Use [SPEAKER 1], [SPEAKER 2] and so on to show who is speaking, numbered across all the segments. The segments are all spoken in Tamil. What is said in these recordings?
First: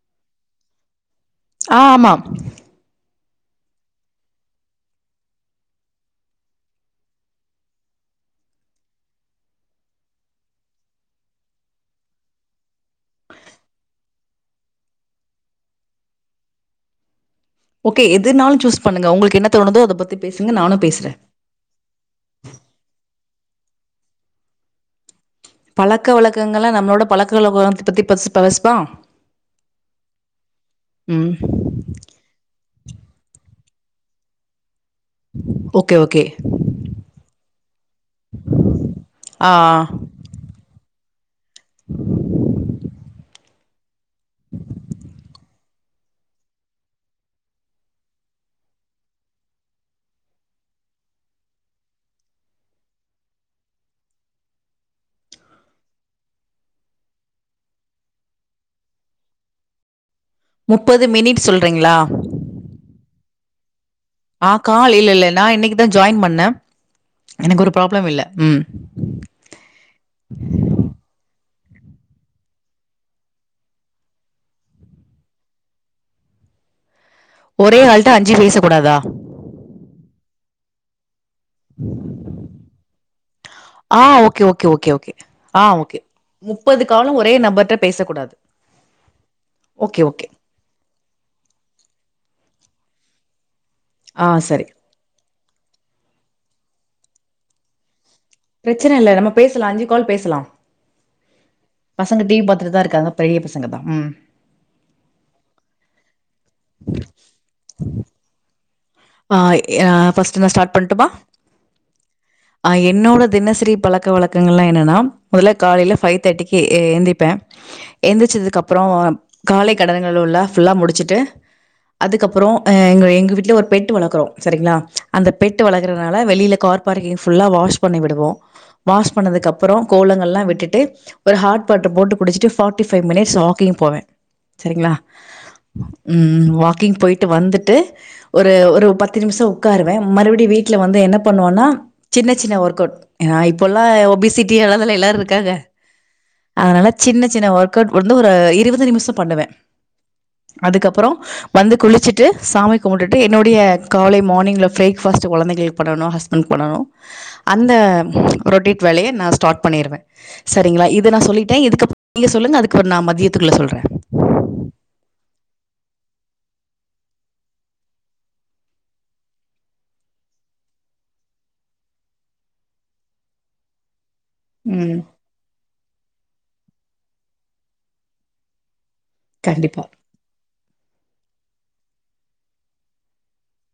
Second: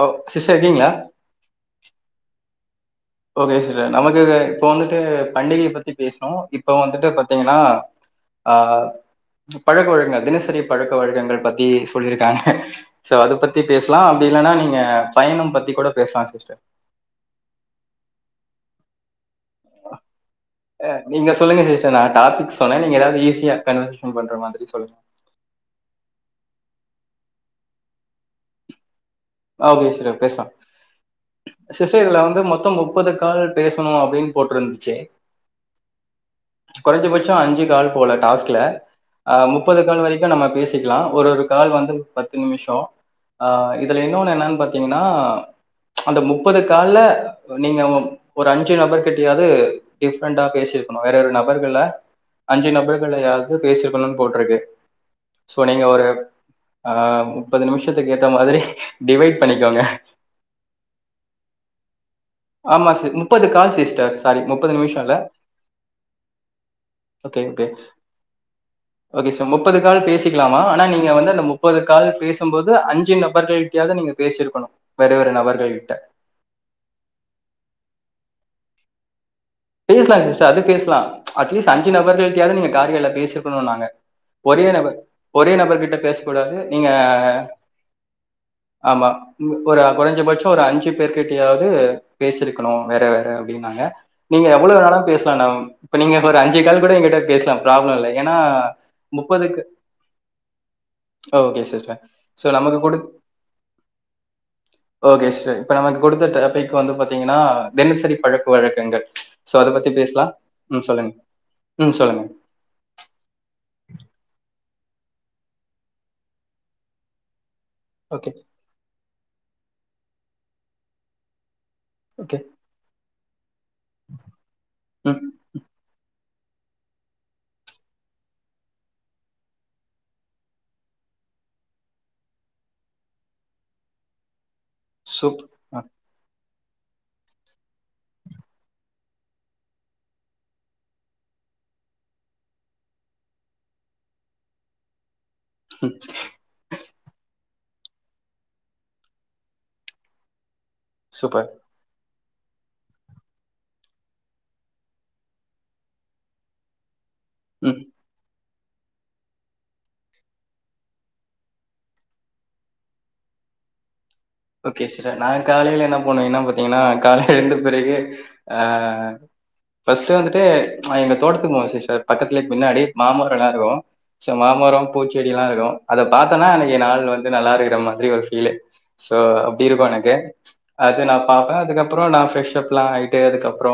[SPEAKER 1] ஓ சிஸ்டர் இருக்கீங்ளா
[SPEAKER 2] ஆ ஆமா
[SPEAKER 1] ஓகே சிஸ்டர் நமக்கு இப்போ வந்துட்டு பண்டிகையை பத்தி பேசிணோ இப்போ வந்துட்டு பாத்தீங்கன்னா ஆ பழக்க வழக்க தினசரி பழக்க வழக்கங்கள் பத்தி சொல்லிருக்காங்க சோ அத பத்தி பேசலா அப்படி இல்லனா நீங்க பயணம் பத்தி கூட பேசலா சிஸ்டர்
[SPEAKER 2] ஓகே எதுனாலு சூஸ் பண்ணுங்க உங்களுக்கு என்ன தோணுதோ அத பத்தி பேசுங்க. நானும் பேசுறேன்.
[SPEAKER 1] நீங்க சொல்லுங்க சிஸ்டர் நா டாபிக் சொன்ன நீங்க எதாவது ஈஸி யா கன்வர்சேஷன் பண்ற மாரி சொல்லுங்க
[SPEAKER 2] பழக்க வழக்கங்கள்ல்லா நம்மளோட பழக்குகள பத்தி பத்தி ஃபர்ஸ்ட் பேசுறோ
[SPEAKER 1] ஓகே சரி அப்ப பேசலா சிஸ்டர் இதுல வந்து மொத்தோ மு ப்பதுகால் பேசணு அப்டின்னு போட்டிருந் ச்சு
[SPEAKER 2] ஓகே, ஓகே.
[SPEAKER 1] குறைந்சபட்சோ அஞ்சு கால் போல டாஸ்க்ல அ
[SPEAKER 2] ஆ
[SPEAKER 1] முப்பது கால் வரைக்கு நம்ம பேசி க்லா ஒரு கால் வந்து பத்து நிமிஷோ ஆ இன்னொன்னு என்னனு பாத்தீங்கன்னா ப்ச் அந்த முப்பது கால்ல நீங்க ஒரு அஞ்சு நபர் கிட்டயாவது டிஃப்ரெண்ட்டா பேசிருக்கணு வேற ஒரு நபர்கள்ல அஞ்சு நபர்களயாவது பேசிருக்கணுனு போட்டிருக்கு சோ நீங்க ஒரு ஆ முப்பது நிமிஷத்துக்கு ஏத்த மாதிரி டிவைட் பண்ணிக்கோங்க
[SPEAKER 2] முப்பது மினிட் சொல்றீங்ளா
[SPEAKER 1] முப்பதுக்கால் சிஸ் டர் சாரி முப்பது நிமிஷோல்ல
[SPEAKER 2] நான் இன்னைக்கு தான் ஜாயின் பண்ணேன்.
[SPEAKER 1] ஓகே
[SPEAKER 2] எனக்கு
[SPEAKER 1] ஓகே
[SPEAKER 2] ஒரு ப்ராப்ளம் இல்ல. ம்.
[SPEAKER 1] ஓகே சோ முப்பது கால் பேசிக்கலாமா ஆனா நீங்க வந்து அந்த முப் முப்பது கால் பேசும்போது அஞ்சு நபர்கள் கிட்டயாவது நீங்க பேசிருக்கணு வேற வேற நபர்கள் கிட்ட
[SPEAKER 2] ஒரே ஆள்ட்ட அஞ்சு பேச கூடாதா
[SPEAKER 1] பேசலா சிஸ்டர் அது பேசலா ப்ச் அட்லீஸ்ட் அஞ்சு நபர்கள்கிட்டயாவது நீங்க காரியால பேசி இருக்கணு நாங்க
[SPEAKER 2] ஆ ஓகே,
[SPEAKER 1] ஒரே
[SPEAKER 2] ஓகே, ஓகே,
[SPEAKER 1] நபர்
[SPEAKER 2] ஓகே.
[SPEAKER 1] ஒரே
[SPEAKER 2] ஆ
[SPEAKER 1] நபர் கிட்ட
[SPEAKER 2] ஓகே.
[SPEAKER 1] பேசக்கூடாது நீங்க
[SPEAKER 2] காலும் ஒரே நபர்ட்ட பேசக்கூடாது.
[SPEAKER 1] ஆமா ஒரு
[SPEAKER 2] ஓகே, ஓகே.
[SPEAKER 1] குறைஞ்சபட்சோ ஒரு அஞ்சு பேர் கிட்டயாவது பேசிருக்கணு வேற வேற அப்டினாங்க
[SPEAKER 2] ஆ
[SPEAKER 1] நீங்க
[SPEAKER 2] சரி.
[SPEAKER 1] எவ்ளோ வேணா பேசலா மேடம் இப்ப நீங்க ஒரு அஞ்சு கால் கூட என் கிட்ட பேசலாம் ப்ராப்ளம் இல்ல
[SPEAKER 2] பிரச்சன இல்ல நம்ம பேசலாம் அஞ்சு கால் பேசலாம்
[SPEAKER 1] ஓகே சிஸ்டர்
[SPEAKER 2] பசங்க டிவி
[SPEAKER 1] ஸோ நமக்கு
[SPEAKER 2] பாத்துட்டுதான்
[SPEAKER 1] கொடு
[SPEAKER 2] இருக்காங்க பெரிய பசங்க தான் ம்
[SPEAKER 1] ஓகே சிஸ்டர் இப்போ நமக்கு கொடுத்த டாபிக் வந்து பாத்தீங்கன்னா தினசரி பழக்கு வழக்கு
[SPEAKER 2] ஆ ஃபர்ஸ்ட் நான் ஸ்டார்ட்
[SPEAKER 1] ம்
[SPEAKER 2] பண்ணட்டுமா
[SPEAKER 1] சொல்லுங்க ம் சொல்லுங்க
[SPEAKER 2] என்னோட தினசரி பழக்க வழக்கங்கள்லாம் என்னன்னா முதல காலையில பைவ் தேர்ட்டிக்கு எந்திப்பே
[SPEAKER 1] ஓகே
[SPEAKER 2] எழுந்திரிச்சதுக்கு அப்புறம் காளைக்கு கடனுங்களுள்ள ஃபுல்லாக முடிச்சுட்டு
[SPEAKER 1] ஓகே
[SPEAKER 2] அதுக்கப்புறம் அ எங்க எங்க விட்ல ஒர்ப் பெட்டு வளர்க்கறோம் சரிங்களா
[SPEAKER 1] ம்
[SPEAKER 2] அந்த பெட்டு வளர்க்கற வெளியில கார் பார்க்கிங் ஃபுல்லா வாஷ் பண்ணி விடுவோம் வாஷ் பண்ணதுக்கு அப்புறம் கோலங்கல்லாம் விட்டுட்டு ஒரு ஹாட் வாட்டர் போட்டு குடிச்சிட்டு ஒரு ஃபார்டி ஃபைவ் மினிட்ஸ் வாக்கிங் போவே சரிங்களா
[SPEAKER 1] சூப் ஆ
[SPEAKER 2] ம் வாக் வாக்கிங் போய்ட்டு வந்துட்டு ஒரு ஒரு பத்து நிமிஷம் உட்காருவேன் மறுபடியும் வீட்ல வந்து என்ன பண்ணுவன்னா சின்ன சின்ன ஒர்க் அவுட் அ இப்போ எல்லாம் ஒபிசிட்டி எல்லாலா எல்லாரும் காக
[SPEAKER 1] ம்
[SPEAKER 2] அதனால சின்ன சின்ன ஒர்க் வொர்க் அவுட் வந்து ஒரு இருபது நிமிஷம் பண்ணுவே அதுக்கப்புறம்
[SPEAKER 1] சூப்பர்
[SPEAKER 2] வந்து குளிச்சுட் ட்டு சாமி கும்புட்டுட் விட்டு என்னுடைய காலை மார்னிங்கில ப்ரேக்ஃபாஸ்ட்டு குழந்தைகளுக்கு பண்ணணு ஹஸ்பண்ட்க்கு பண்ணணு அந்த
[SPEAKER 1] ம்
[SPEAKER 2] ரொட்டிட் வேலைய நா ஸ்டார்ட் பண்ணிருவே சரிங்களா இது நா சொல்லிட்டே இதுக்கப் நீங்க சொல்லுங்க அதுக்கப்புறோ நா மத்தியத்துக்குள்ள சொல்றே
[SPEAKER 1] ஓகே சீர நாளைக்கு காலையில என்ன பண்ணுவீங்கன்னா பாத்தீங்கன்னா காலையில எழுந்த பிறகு அ ஃபர்ஸ்ட்டு வந்துட்டு அ எங்க தோட்டத்துக்கு போவோம் சிஸ்டர் பக்கத்துலே பின்னாடி மாமரோல்லா இருக்கூ ச மாமரம்
[SPEAKER 2] ம்.
[SPEAKER 1] பூச்செடில்லா இருக்கும் அத பாத்தனா அன்னக்கி நாள் வ இது நல்லா இருக்குற மாதுரி ஒரு ஃபீலு சோ அப்டி
[SPEAKER 2] கண்டிப்பா.
[SPEAKER 1] இருக்கு எனக்கு அது நா பாப்பே அதுக்கப்புறோ நா ஃப்ரெஷ் அப் லா ஆயிட்டு அதுக்கப்புறோ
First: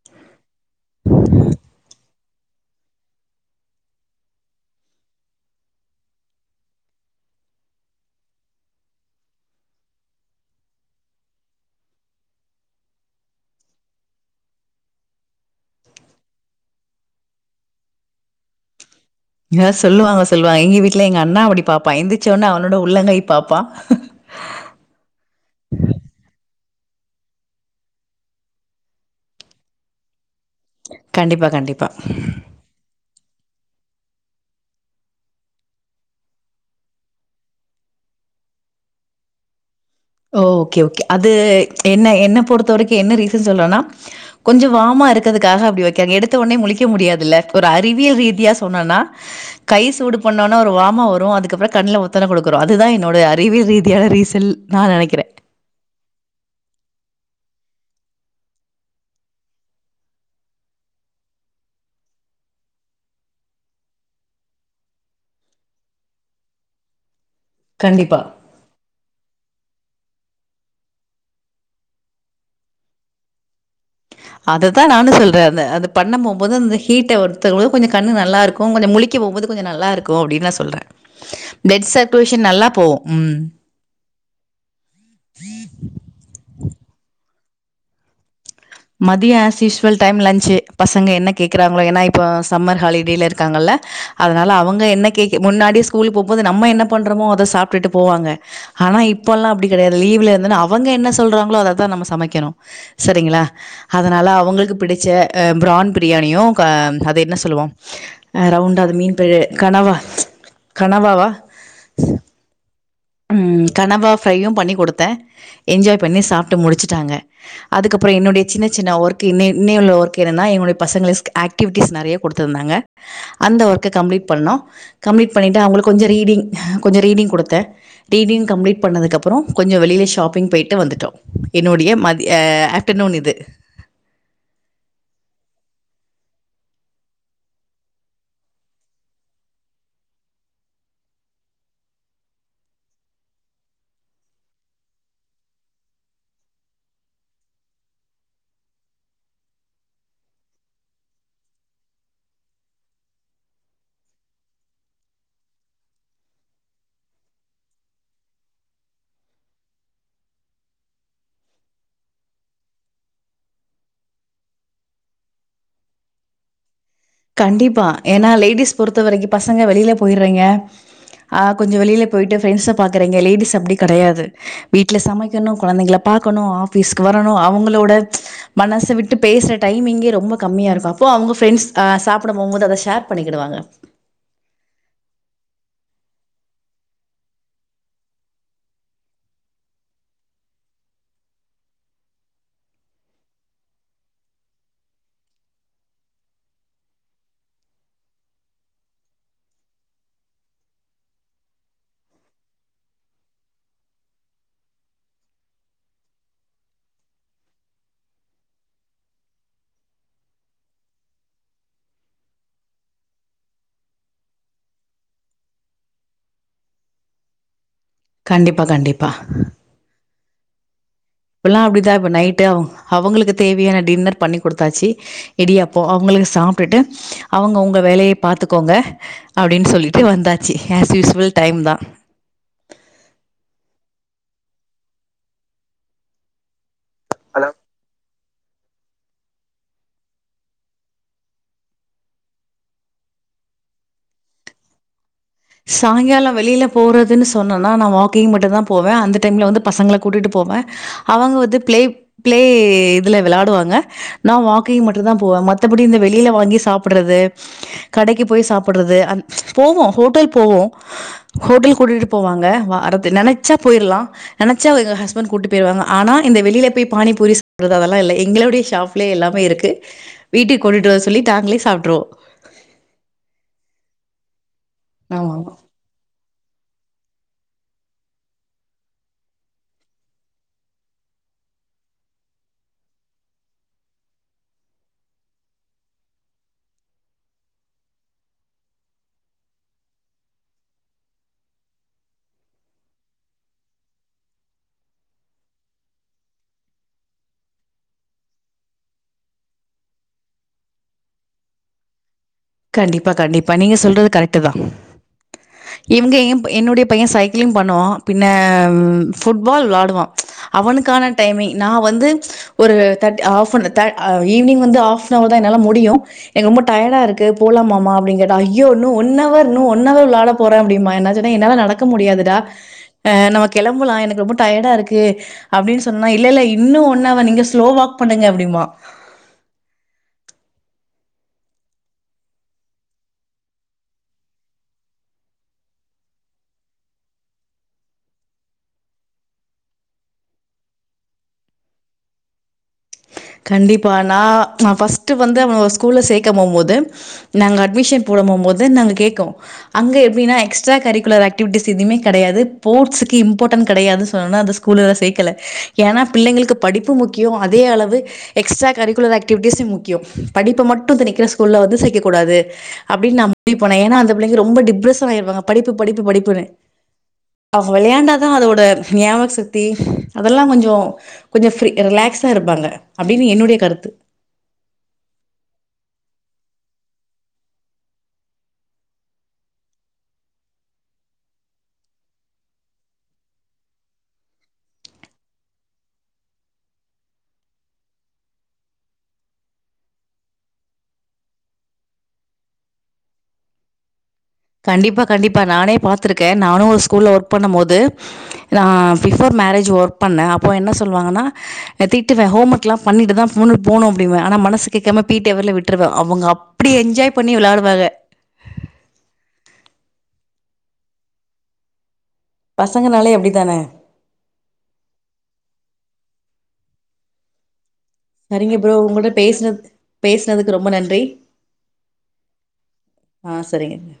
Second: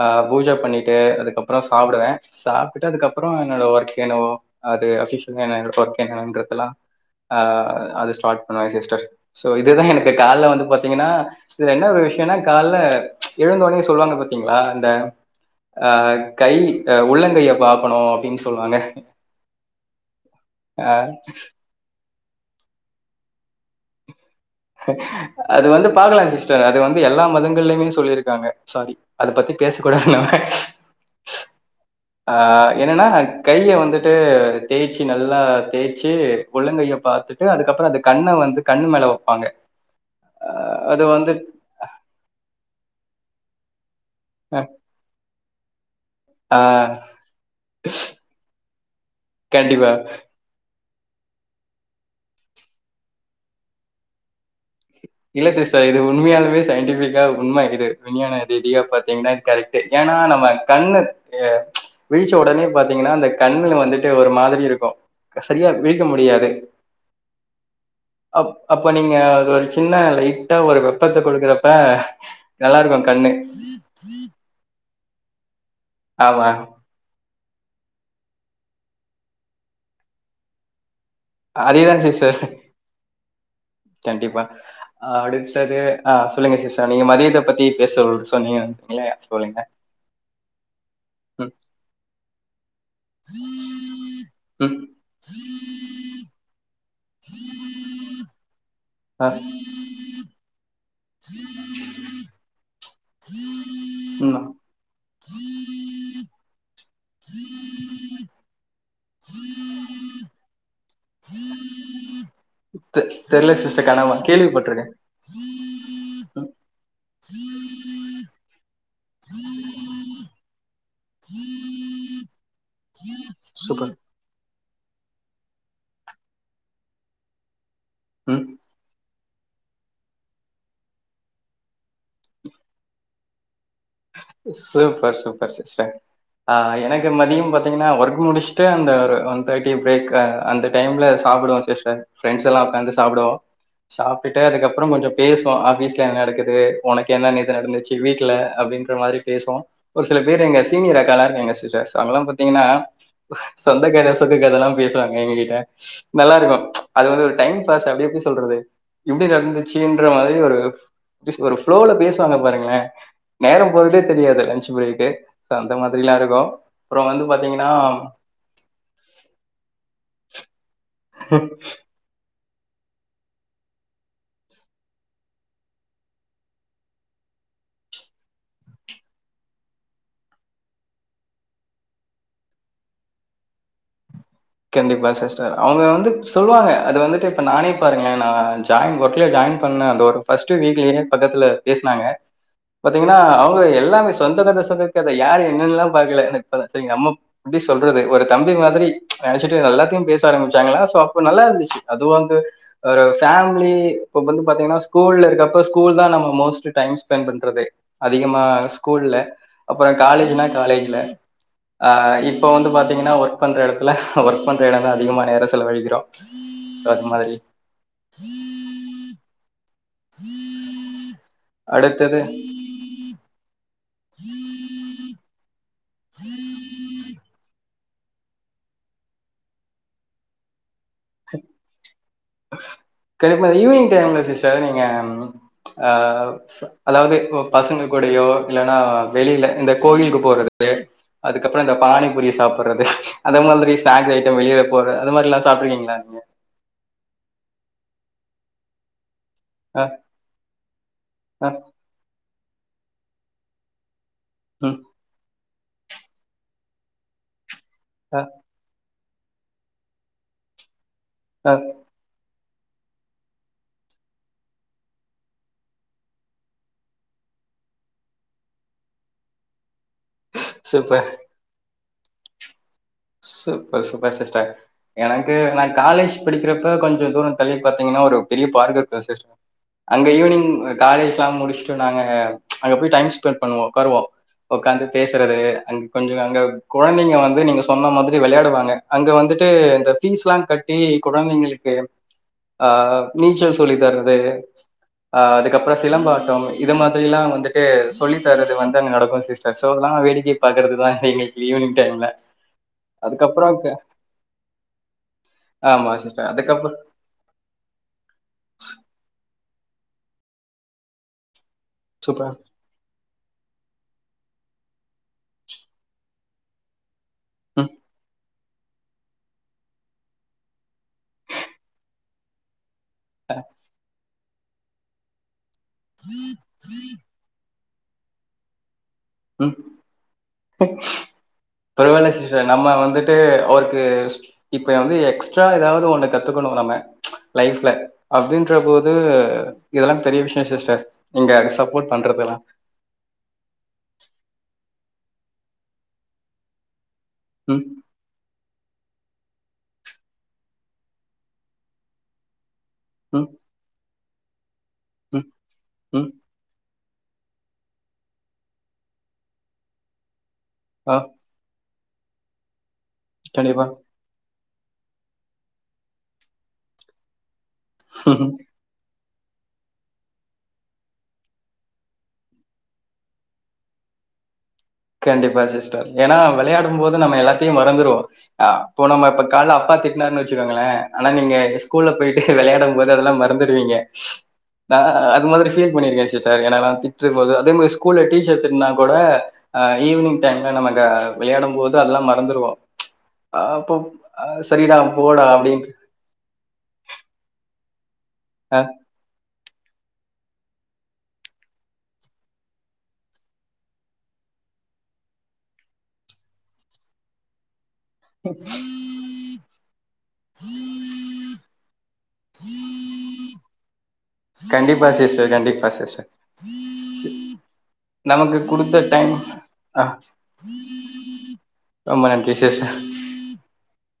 [SPEAKER 1] அ பூஜை பண்ணிட்டு அதுக்கப்புறோ சாப்புடுவே சாப்டுட்டு அதுக்கப்புறோ என்னோட வர்க் என்னவோ அது அபிஷியலா என்னோட வர்க் என்னறதெல்லா அ அது ஸ்டார்ட் பண்ணுவே சிஸ்டர் சோ இதுதா எனக்கு கால்ல வந்து பாத்தீங்கன்னா இதுல என்ன ஒரு விஷயோன்னா கால்ல எழுந்த ஒன்னே சொல்லுவாங்க பாத்தீங்களா அந்த அ கை அ உள்ளங்கைய பாக்கணு அப்டின் சொல்வாங்க
[SPEAKER 2] ஏ சொல்லுவாங்க சொல்லுவாங்க எங்க வீட்ல எங்க அண்ணா அப்புடி பாப்பா எந்தி சொன்னா அவன்னோட உள்ளங்கை பாப்பா
[SPEAKER 1] அது வந்து பாக்கலா சிஸ்டர் அது வந்து எல்லா மதங்கள்லயுமே சொல்லிருக்காங்க சாரி அத பத்தி பேச கூடாதுனாங்க
[SPEAKER 2] கண்டிப்பா கண்டிப்பா
[SPEAKER 1] அ என்னன்னா கைய வந்துட்டு தேய்ச்சி நல்லா தேச்சு உள்ளங்கைய பாத்துட்டு அதுக்கப்புறோ அந்த கண்ண வந்து கண்ணு மேல வப்பாங்க
[SPEAKER 2] ஓ ஓகே ஓகே அது என்ன என்ன பொறுத்த வரைக் என்ன ரீசன் சொல்னோன்னா கொஞ்சோ வார்ம்மா இருக்கதுக்காக அப்டி வைக்காங்க எடுத்த ஒன்னே முழிக்க
[SPEAKER 1] ஆஹ்,
[SPEAKER 2] முடியாதுல்ல ஒரு அறிவியல் ரீதியா சொன்னன்னா கை
[SPEAKER 1] கண்டிப்பா
[SPEAKER 2] சூடு பண்ணோனா ஒரு வா மா வரூ அதுக்கப்புற கண்ணுல ஒத்தன குடுக்குறோ அதுதா என்னோட அறிவியல் ரீதியான ரீசல்
[SPEAKER 1] இல்ல சிஸ்டர் இது உண்மையாலுமே சயின்டிபிக் யா உண்ம இது விஞ்ஞான ரீதியா பாத்தீங்கன்னா இது கரெக்ட்டு ஏன்னா நம்ம கண்ணு ஏ விழிச்ச ஒடனே பாத்தீங்கன்னா அந்த கண்ணுல வந்துட்டு ஒரு மாதிரி இருக்கும் க சரியா விழிக்க முடியாது
[SPEAKER 2] கண்டிப்பா.
[SPEAKER 1] அப் அப்போ நீங்க அது வந் சின்ன லைட்டா ஒரு வெப்பத்த குடுக்குறப்ப நல்லாருக்கு கண்ணு
[SPEAKER 2] அதை நானும் சொல்றே அந்த பண்ண
[SPEAKER 1] ஆமா.
[SPEAKER 2] போம்போது அந்த ஹீட்டை ஒருத்தரு வந்து கொஞ்சம் கண்ணு நல்லாருக்கோம் கொஞ்சம் முழிக்க போம்போது கொஞ்சம் நல்லாருக்கோம் அப்படின்னு நான் சொல்றே
[SPEAKER 1] அதேதான் சிஸ்டர்
[SPEAKER 2] ம்
[SPEAKER 1] கண்டிப்பா அடுத்தது ஆ சொல்லுங்க சிஸ்டர் நீங்க மதியத்தை பத்தி பேசல் [unintelligible]
[SPEAKER 2] மதியம் ஆஸ்யூஷுவல் டைம் லன்சு பசங்க என்ன
[SPEAKER 1] ம்,
[SPEAKER 2] கேக்குறாங்களோ ஏன்னா இப்ப சம்மர் ஹாலி இருக்காங்கல்ல அதனால
[SPEAKER 1] ம்.
[SPEAKER 2] அவங்க என்ன கேட்க முன்னாடி ஸ்கூல் போம் போது நம்ம பண்றமோ அதை சாப்ட்டுட்டு போவாங்க ஆனா
[SPEAKER 1] அ,
[SPEAKER 2] இப்பெல்லாம் அப்படி கிடையாது லீவ்ல இருந்து அவங்க என்ன சொல்றாங்களோ அத தா நம்ம சமைக்கணும் சரிங்களா அதனால
[SPEAKER 1] ம்.
[SPEAKER 2] அவங்களுக்கு பிடிச்ச பிரான் பிரியாணியும் அத என்ன சொல்லுவோ அ ரவுண்ட அது மீன் கனவா கனவாவா
[SPEAKER 1] தெ தெர்ல
[SPEAKER 2] ம்
[SPEAKER 1] சிஸ்டர். ஆனா
[SPEAKER 2] கனவா ஃப்ரையு பண்ணி
[SPEAKER 1] கேள்விப்பட்டுருக்கேன்.
[SPEAKER 2] கொடுத்த என்ஜாய் பண்ணி
[SPEAKER 1] ம்.
[SPEAKER 2] சாப்ட்டு முடிச்சுட்டாங்க அதுக்கப்புறோ என்னுடைய ச்சு நா ஒர்க் இ இன்னையுள்ள ஒர்க் என்னா எங்கடளுடைய பசங்கஸ்கல்சுக்கு ஆக்டிவிட்டிஸ் நெறைய குடுத்திருந்தாங்க அந்த ஒர்க்க
[SPEAKER 1] சூப்பர்.
[SPEAKER 2] கம்ப்ளீட் பண்னோ கம்ப்ளீட் பண்ணிட்டு அவங்களுக்கு கொஞ்சோ ரீடிங் கொஞ்சோ ரீடிங் குடுத்த
[SPEAKER 1] ம்.
[SPEAKER 2] ரீடிங் கம்ளீட் பண்ணதுக்கு அப் அப்புறோ கொஞ்சோ வெளில ஷாப்பிங் போயிட்டு வந்துட்டோ என்னுடைய மதிய அ ஆஃப்டர்நூன் இது
[SPEAKER 1] சூப்பர் சூப்பர் சிஸ்டர் அ எனக்கு மதியம் பாத்தீங்கன்னா ஒர்க் முடிச்சுட்டு அந்த ஒரு ஒன் தேர்ட்டி பிரேக் அந்த டைம்ல சாப்பிடுவோ சிஸ்டர் ஃபிரெண்ட்ஸ் எல்லா உட்கார்ந்து சாப்பிடுவோ சாப்பிட்டுட்டு அதுக்கப்புறோ கொஞ்சோ பேசுவோ ஆபீஸ்ல என்ன நடக்குது உனக்கு என்ன நேத்து நடந்துச்சு வீட்ல அப்டின் அது மாரி பேசுவோ ஒரு சில பேர் எங்க சீனியர் அக்காலா இருக்காங்க சிஸ்டர் அவங்கள்ளா பாத்திங்கன்னா சொந்த கத சோக கதல்லா பேசுவாங்க எங்ககிட்ட நல்லா இருக்கு ம் அது வந்து ஒரு டைம் பாஸ் அப்டி எப்டி சொல்றது இது நடந்துச்சுன்ற மாரி ஒரு ஃப்லோல பேசுவாங்க பாருங்களே நேரம் போறதே தெரியாது லஞ்சு ப்ரேக் அந்த மாரில்லா இருக்கு அப்புறோ வந்து பாத்தீங்கன்னா
[SPEAKER 2] கண்டிப்பா ஏன்னா லேடிஸ் பொறுத்த வரைக்கு பசங்க வெளில போயிடுறீங்க அ கொஞ்சோ வெளில போயிட்டு ஃப்ரெண்ட்ஸ பார்குறீங்க லேடிஸ் அப்டி கெடையாது வீட்ல சமைக்கணு கெழந்தைகள பாக்கணு ஆஃபீஸ்க்கு வரனு அவங்களோட மனசு விட்டு பேசுற டைமிங்கே ரொம்ப கம்மியா இருக்கு அப்போ அவங்க ஃப்ரெண்ட்ஸ் அ சாப்பிட போகும்போது அத ஷேர் பண்ணிக்கிடுவாங்க
[SPEAKER 1] கண்டிப்பா சிஸ்டர் அவங்க வந்து சொல்லுவாங்க அது வந்துட்டு இப்ப நானே பாருங்க நா ஜாயின் ஒர்க்ல ஜாயின் பண்ண அந்த ஒரு ஃபர்ஸ்ட் வீக்லியே பக்கத்துல பேசினாங்க பாத்தீங்கன்னா அவங்க எல்லாமே சொந்த கத சோக கத யாரு என்னன்ல்லாம் பாக்கல செரி நம்ம எப்டி சொல்றது ஒரு தம்பி மாதிரி நெனசுட்டு எல்லாத்தையு பேச ஆரம்பிச்சாங்களா சோ அப்ப நல்லா இருந்துச்சு அதுவு வந்து ஒரு ஃபேமிலி இப்ப வந்து பாத்தீங்கன்னா ஸ்கூல்ல இருக்கிறப்ப ஸ்கூல் தா நம்ம மோஸ்ட் டைம் ஸ்பெண்ட் பண்றது அதிகமா ஸ்கூல்ல அப்புறோ காலேஜ்னா காலேஜ்ல அ இப்ப வந்து பாத்தீங்கன்னா ஒர்க் பண்ற எடத் ஒர்க் பண்ற எடம் தா அதிகமான நேரம் செலவழிக்கிறோ சோ அது மாதிரி
[SPEAKER 2] கண்டிப்பா கண்டிப்பா
[SPEAKER 1] உம் [inaudible]
[SPEAKER 2] இப்பெல்லா அப்பிடிதா இப்ப நைட்டு அவங்களுக்கு தேவையான டின்னர் பண்ணி குடுத்தாச்சு இடியாப்ப போ அவங்களுக்கு சாப்பிட்டுட்டு அவங்க அவங்க வேலைய பாத்துக்கோங்க அப்டின்னு சொல்லிட்டு வந்தாச்சு ஆஸ் யூசுவல் டைம் தான்.
[SPEAKER 1] [unintelligible] ஈவினிங் டைம்ல சார் நீங்க அ அதாவ்து பசங்க கூடையோ இல்லனா வெளில இந்த கோவிலுக்கு போறது அதுக்கப்புறோ இந்த பானி பூரி சாப்ட்றது அந்தமாரி ஸக் ஐடம் வெளில போற அதுமாரிலா சாப்ட்டு இருக்கிங்களா
[SPEAKER 2] சாய்காலம் வெளில போறதுனு சொல் சொன்னனா நா வாக்கிங் மட்டு தா போவ அந்த டைம்ல வந்து
[SPEAKER 1] ஆ
[SPEAKER 2] பசங்கள கூட்டிட்டு போவ அவங்க
[SPEAKER 1] ஆ
[SPEAKER 2] வந்து பிளே பிளே இதுல வெளடுவாங்க நா
[SPEAKER 1] ம்
[SPEAKER 2] வாக்கிங் மட்டு தா போவ மத்த மத்தபடி இந்த வெளில வாங்கி சாப்ட்டுறது
[SPEAKER 1] ஆ
[SPEAKER 2] கடைக்கு போய் சாப்ட்றது அந்த போவோ ஹோட்டல் போவோ
[SPEAKER 1] ஆ
[SPEAKER 2] ஹோட்டல் கூட்டிட்டு போவாங் க வாரத்தி நெனச்சா போய்ற்லா நெனச்சா எங்க ஹஸ்பண்ட் கூட்டுப் போய்ருவாங்க ஆனா இந்த வெளில போய் பானிபூரி சாப்புர்றது அதல்லா இல்ல எங்களோடயே ஷாப்லே எல்லாமே இருக்கு வீட்டுக் கொண்டுட்டு வர
[SPEAKER 1] சூப்பர்
[SPEAKER 2] சொல்லி தாங்ளே சாப் ட்ருவோ
[SPEAKER 1] சூப்பர் சூப்பர் சிஸ்டர் எனக்கு
[SPEAKER 2] ஆமாமா.
[SPEAKER 1] நா காலேஜ் படிக்கிற ப்ப கொஞ்சொ தூரொ தள்ளி பாத்தீங்னா ஒரு பெரிய பார்க்கு இருக்கு [inaudible] அங்க ஈவ்னிங் அ காலேஜ்லா முடிஷ்ட்டு நாங்க அங்க போய் டைம் ஸ்பென் பண்ணுவோ உக்காருவோ உக்காந்து பேசறது அங் கொஞ்சொ அங்க குழந்தைங்க வந்து நீங்க சொன்ன மாதிரி வெளயாடுவாங்க அங்க வந்துட்டு இந்த ஃபீஸ்லா கட்டி குழந்தைங்களுக்கு ஆ நீச்சல் சொல்லி தர்றது ஆ அதுக்கப்றொ சிலம்பாட்டம் இத மாதிரில்லா வந்துட்டு சொல்லி தர்றது வந்து அங்க நடக்கு சிஸ்டர் சோல்லா வேடிக்கை பாக்குறதுதா எங்களுக் ஈவ்னிங் டைம்ல
[SPEAKER 2] கண்டிப்பா கண்டிப்பா
[SPEAKER 1] அதுக்கப்புறம்
[SPEAKER 2] நீங்க
[SPEAKER 1] க-
[SPEAKER 2] சொல்றது கரெக்ட்டுதா
[SPEAKER 1] ஆமா
[SPEAKER 2] இவ்ங்க
[SPEAKER 1] சிஸ்டர்
[SPEAKER 2] ஏம்ப்
[SPEAKER 1] அதுக்கப்புறம்
[SPEAKER 2] என்னுடைய பைய சைக்கிளிங் பண்ணுவா பின்ன ஃபுட்பால் வ்ளாடுவா அவனுக்கான டைமிங் நா வந்து
[SPEAKER 1] சூப்பர்
[SPEAKER 2] ஒரு தேட் ஆஃபன் தே ஆ ஈவ்னிங் வந்து ஆஃப்னவர்தா என்னால முடியு எனக் ரொம்ப டயடா இருக் கு போலாமாமா அப்டிங்ற ஐயோ இன்னு ஒன் அவர் இன்னு ஒன் அவர் வ்ளாட போற அப்டிம்பா என்ன சொன்ன என்னால நடக்க முடியாதுடா ஆ நம்ம கெளம்புலா எனக்கு ரொம்ப டயடா இருக்கு அப்டின் சொன்னா இல்ல இல்ல இன்னு ஒன்னவ நீங்க ஸ் லோ வாக் பண்ணுங்க அப்டிம்பா
[SPEAKER 1] ம் ப பரவால்ல சிஸ்டர் நம்ம வந்துட்டு அவருக்கு இப்ப வந்து எக்ஸ்ட்ரா ஏதாவ்து ஒன்னு கத்துக்குணு நம்ம லைஃப்ல அப்டின்ற போது இதெல்லா பெரிய விஷியொ சிஸ்டர் நீங்க அதுக்கு சப்போர்ட் பண்றதுலா
[SPEAKER 2] கண்டிப்பா நா நா ஃபஸ் ட்டு வந்து அவ ஸ்கூல்ல சேக்கம் போம்போது நாங்க
[SPEAKER 1] ம்
[SPEAKER 2] அட்மிஷன் போட மோபோத் து நாங்க கேக்கோ அங்க எப்டினா எக்ஸ்ட்ரா கரிக்குலர் ஆக்டிவிட்டிஸ் எதுமே கடையாது போட்ஸுக்கு
[SPEAKER 1] ம்
[SPEAKER 2] இம்பார்டன் கடையாது [unintelligible] கூல்ல
[SPEAKER 1] ம்
[SPEAKER 2] சேக்கல ஏன்னா
[SPEAKER 1] ம்
[SPEAKER 2] பிள்ளைங்களுக்கு படிப்பு முக்கியொ அதே அளவு எக்ஸ்ட்ரா கரிக்குலர் ஆக்டிவிட்டிஸ்யும் முக்கியொ படிப்ப
[SPEAKER 1] ஆ
[SPEAKER 2] மட்டு திணிக்கிற ஸ்கூல்ல வந்து சேக் க்க கூடாது அப்டின் நா முடிவு பண்ண
[SPEAKER 1] கண்டிப்பா
[SPEAKER 2] ஏனா அந்த ப்ளை ரொம்ப டிப்ரஷன் ஆயிருவாங்க படிப்பு படிப்பு படிப்புனு அவ் வெளையாண்டாதா அதோட ஞாபக சக்தி அதெல்லாங்கொஞ்ச கொஞ்ச ஃப்ரீ ரிலாக்ஸ்டா இருப்பாங்க அப்டின்னு என்னுடைய கருத்து
[SPEAKER 1] கண்டிப்பா சிஸ்டர் ஏனா வெளையாடும்போது நம்ம எல்லாத்தையு மறந்துருவோ அ இப்போ நம்ம இப்ப கால அப்பா திட்னாருனு வச்சுக்கோங்களே ஆனா நீங்க ஸ்கூல்ல போயிட்டு வெளையாடும் போது அதெல்லா மறந்துருவீங்க நா அது மாதிரி ஃபீல் பண்ணிருக்கே சிஸ்டர் எனைல்லா திட்ரு போது அதே மாரி ஸ்கூல்ல டீச்சர் திட்னா கோட அ ஈவினிங் டைம்ல நமக்கு விளையாடம் போது அதெல்லா மறந்துருவோ அ போ
[SPEAKER 2] கண்டிப்பா கண்டிப்பா நானே பாத்துருக்கே நானு ஒரு ஸ்கூல்ல ஒர்க் பண்ணும்போது
[SPEAKER 1] அ
[SPEAKER 2] நா பிஃபோர் மேரேஜ் ஒர்க் பண்ண அப்ப என்ன சொல்வாங்கனா திட்டுவே ஹோம்ஒர்க்லா பண்ணிட்டு தா போனு போனு அப்டிம்ப ஆனா மனசு கேக்காம பி டி அவர்ல விட்ருவ அவுங்க அப்டி என்ஜாய் பண்ணி விளாடுவாக பசங்கனாலே அப்டி தான
[SPEAKER 1] கண்டிப்பா சிஸ்டர் கண்டிப்பா சிஸ்டர் நமக்கு
[SPEAKER 2] சரிங்க ப்ரோ
[SPEAKER 1] குடுத்த
[SPEAKER 2] உங்ளோட
[SPEAKER 1] டைம்
[SPEAKER 2] பேசுனது
[SPEAKER 1] ஆ
[SPEAKER 2] பேசுனதுக்கு ரொம்ப நன்றி
[SPEAKER 1] ரொம்ப நன்றி சிஸ்டர்
[SPEAKER 2] ஆ சரிங்கங்க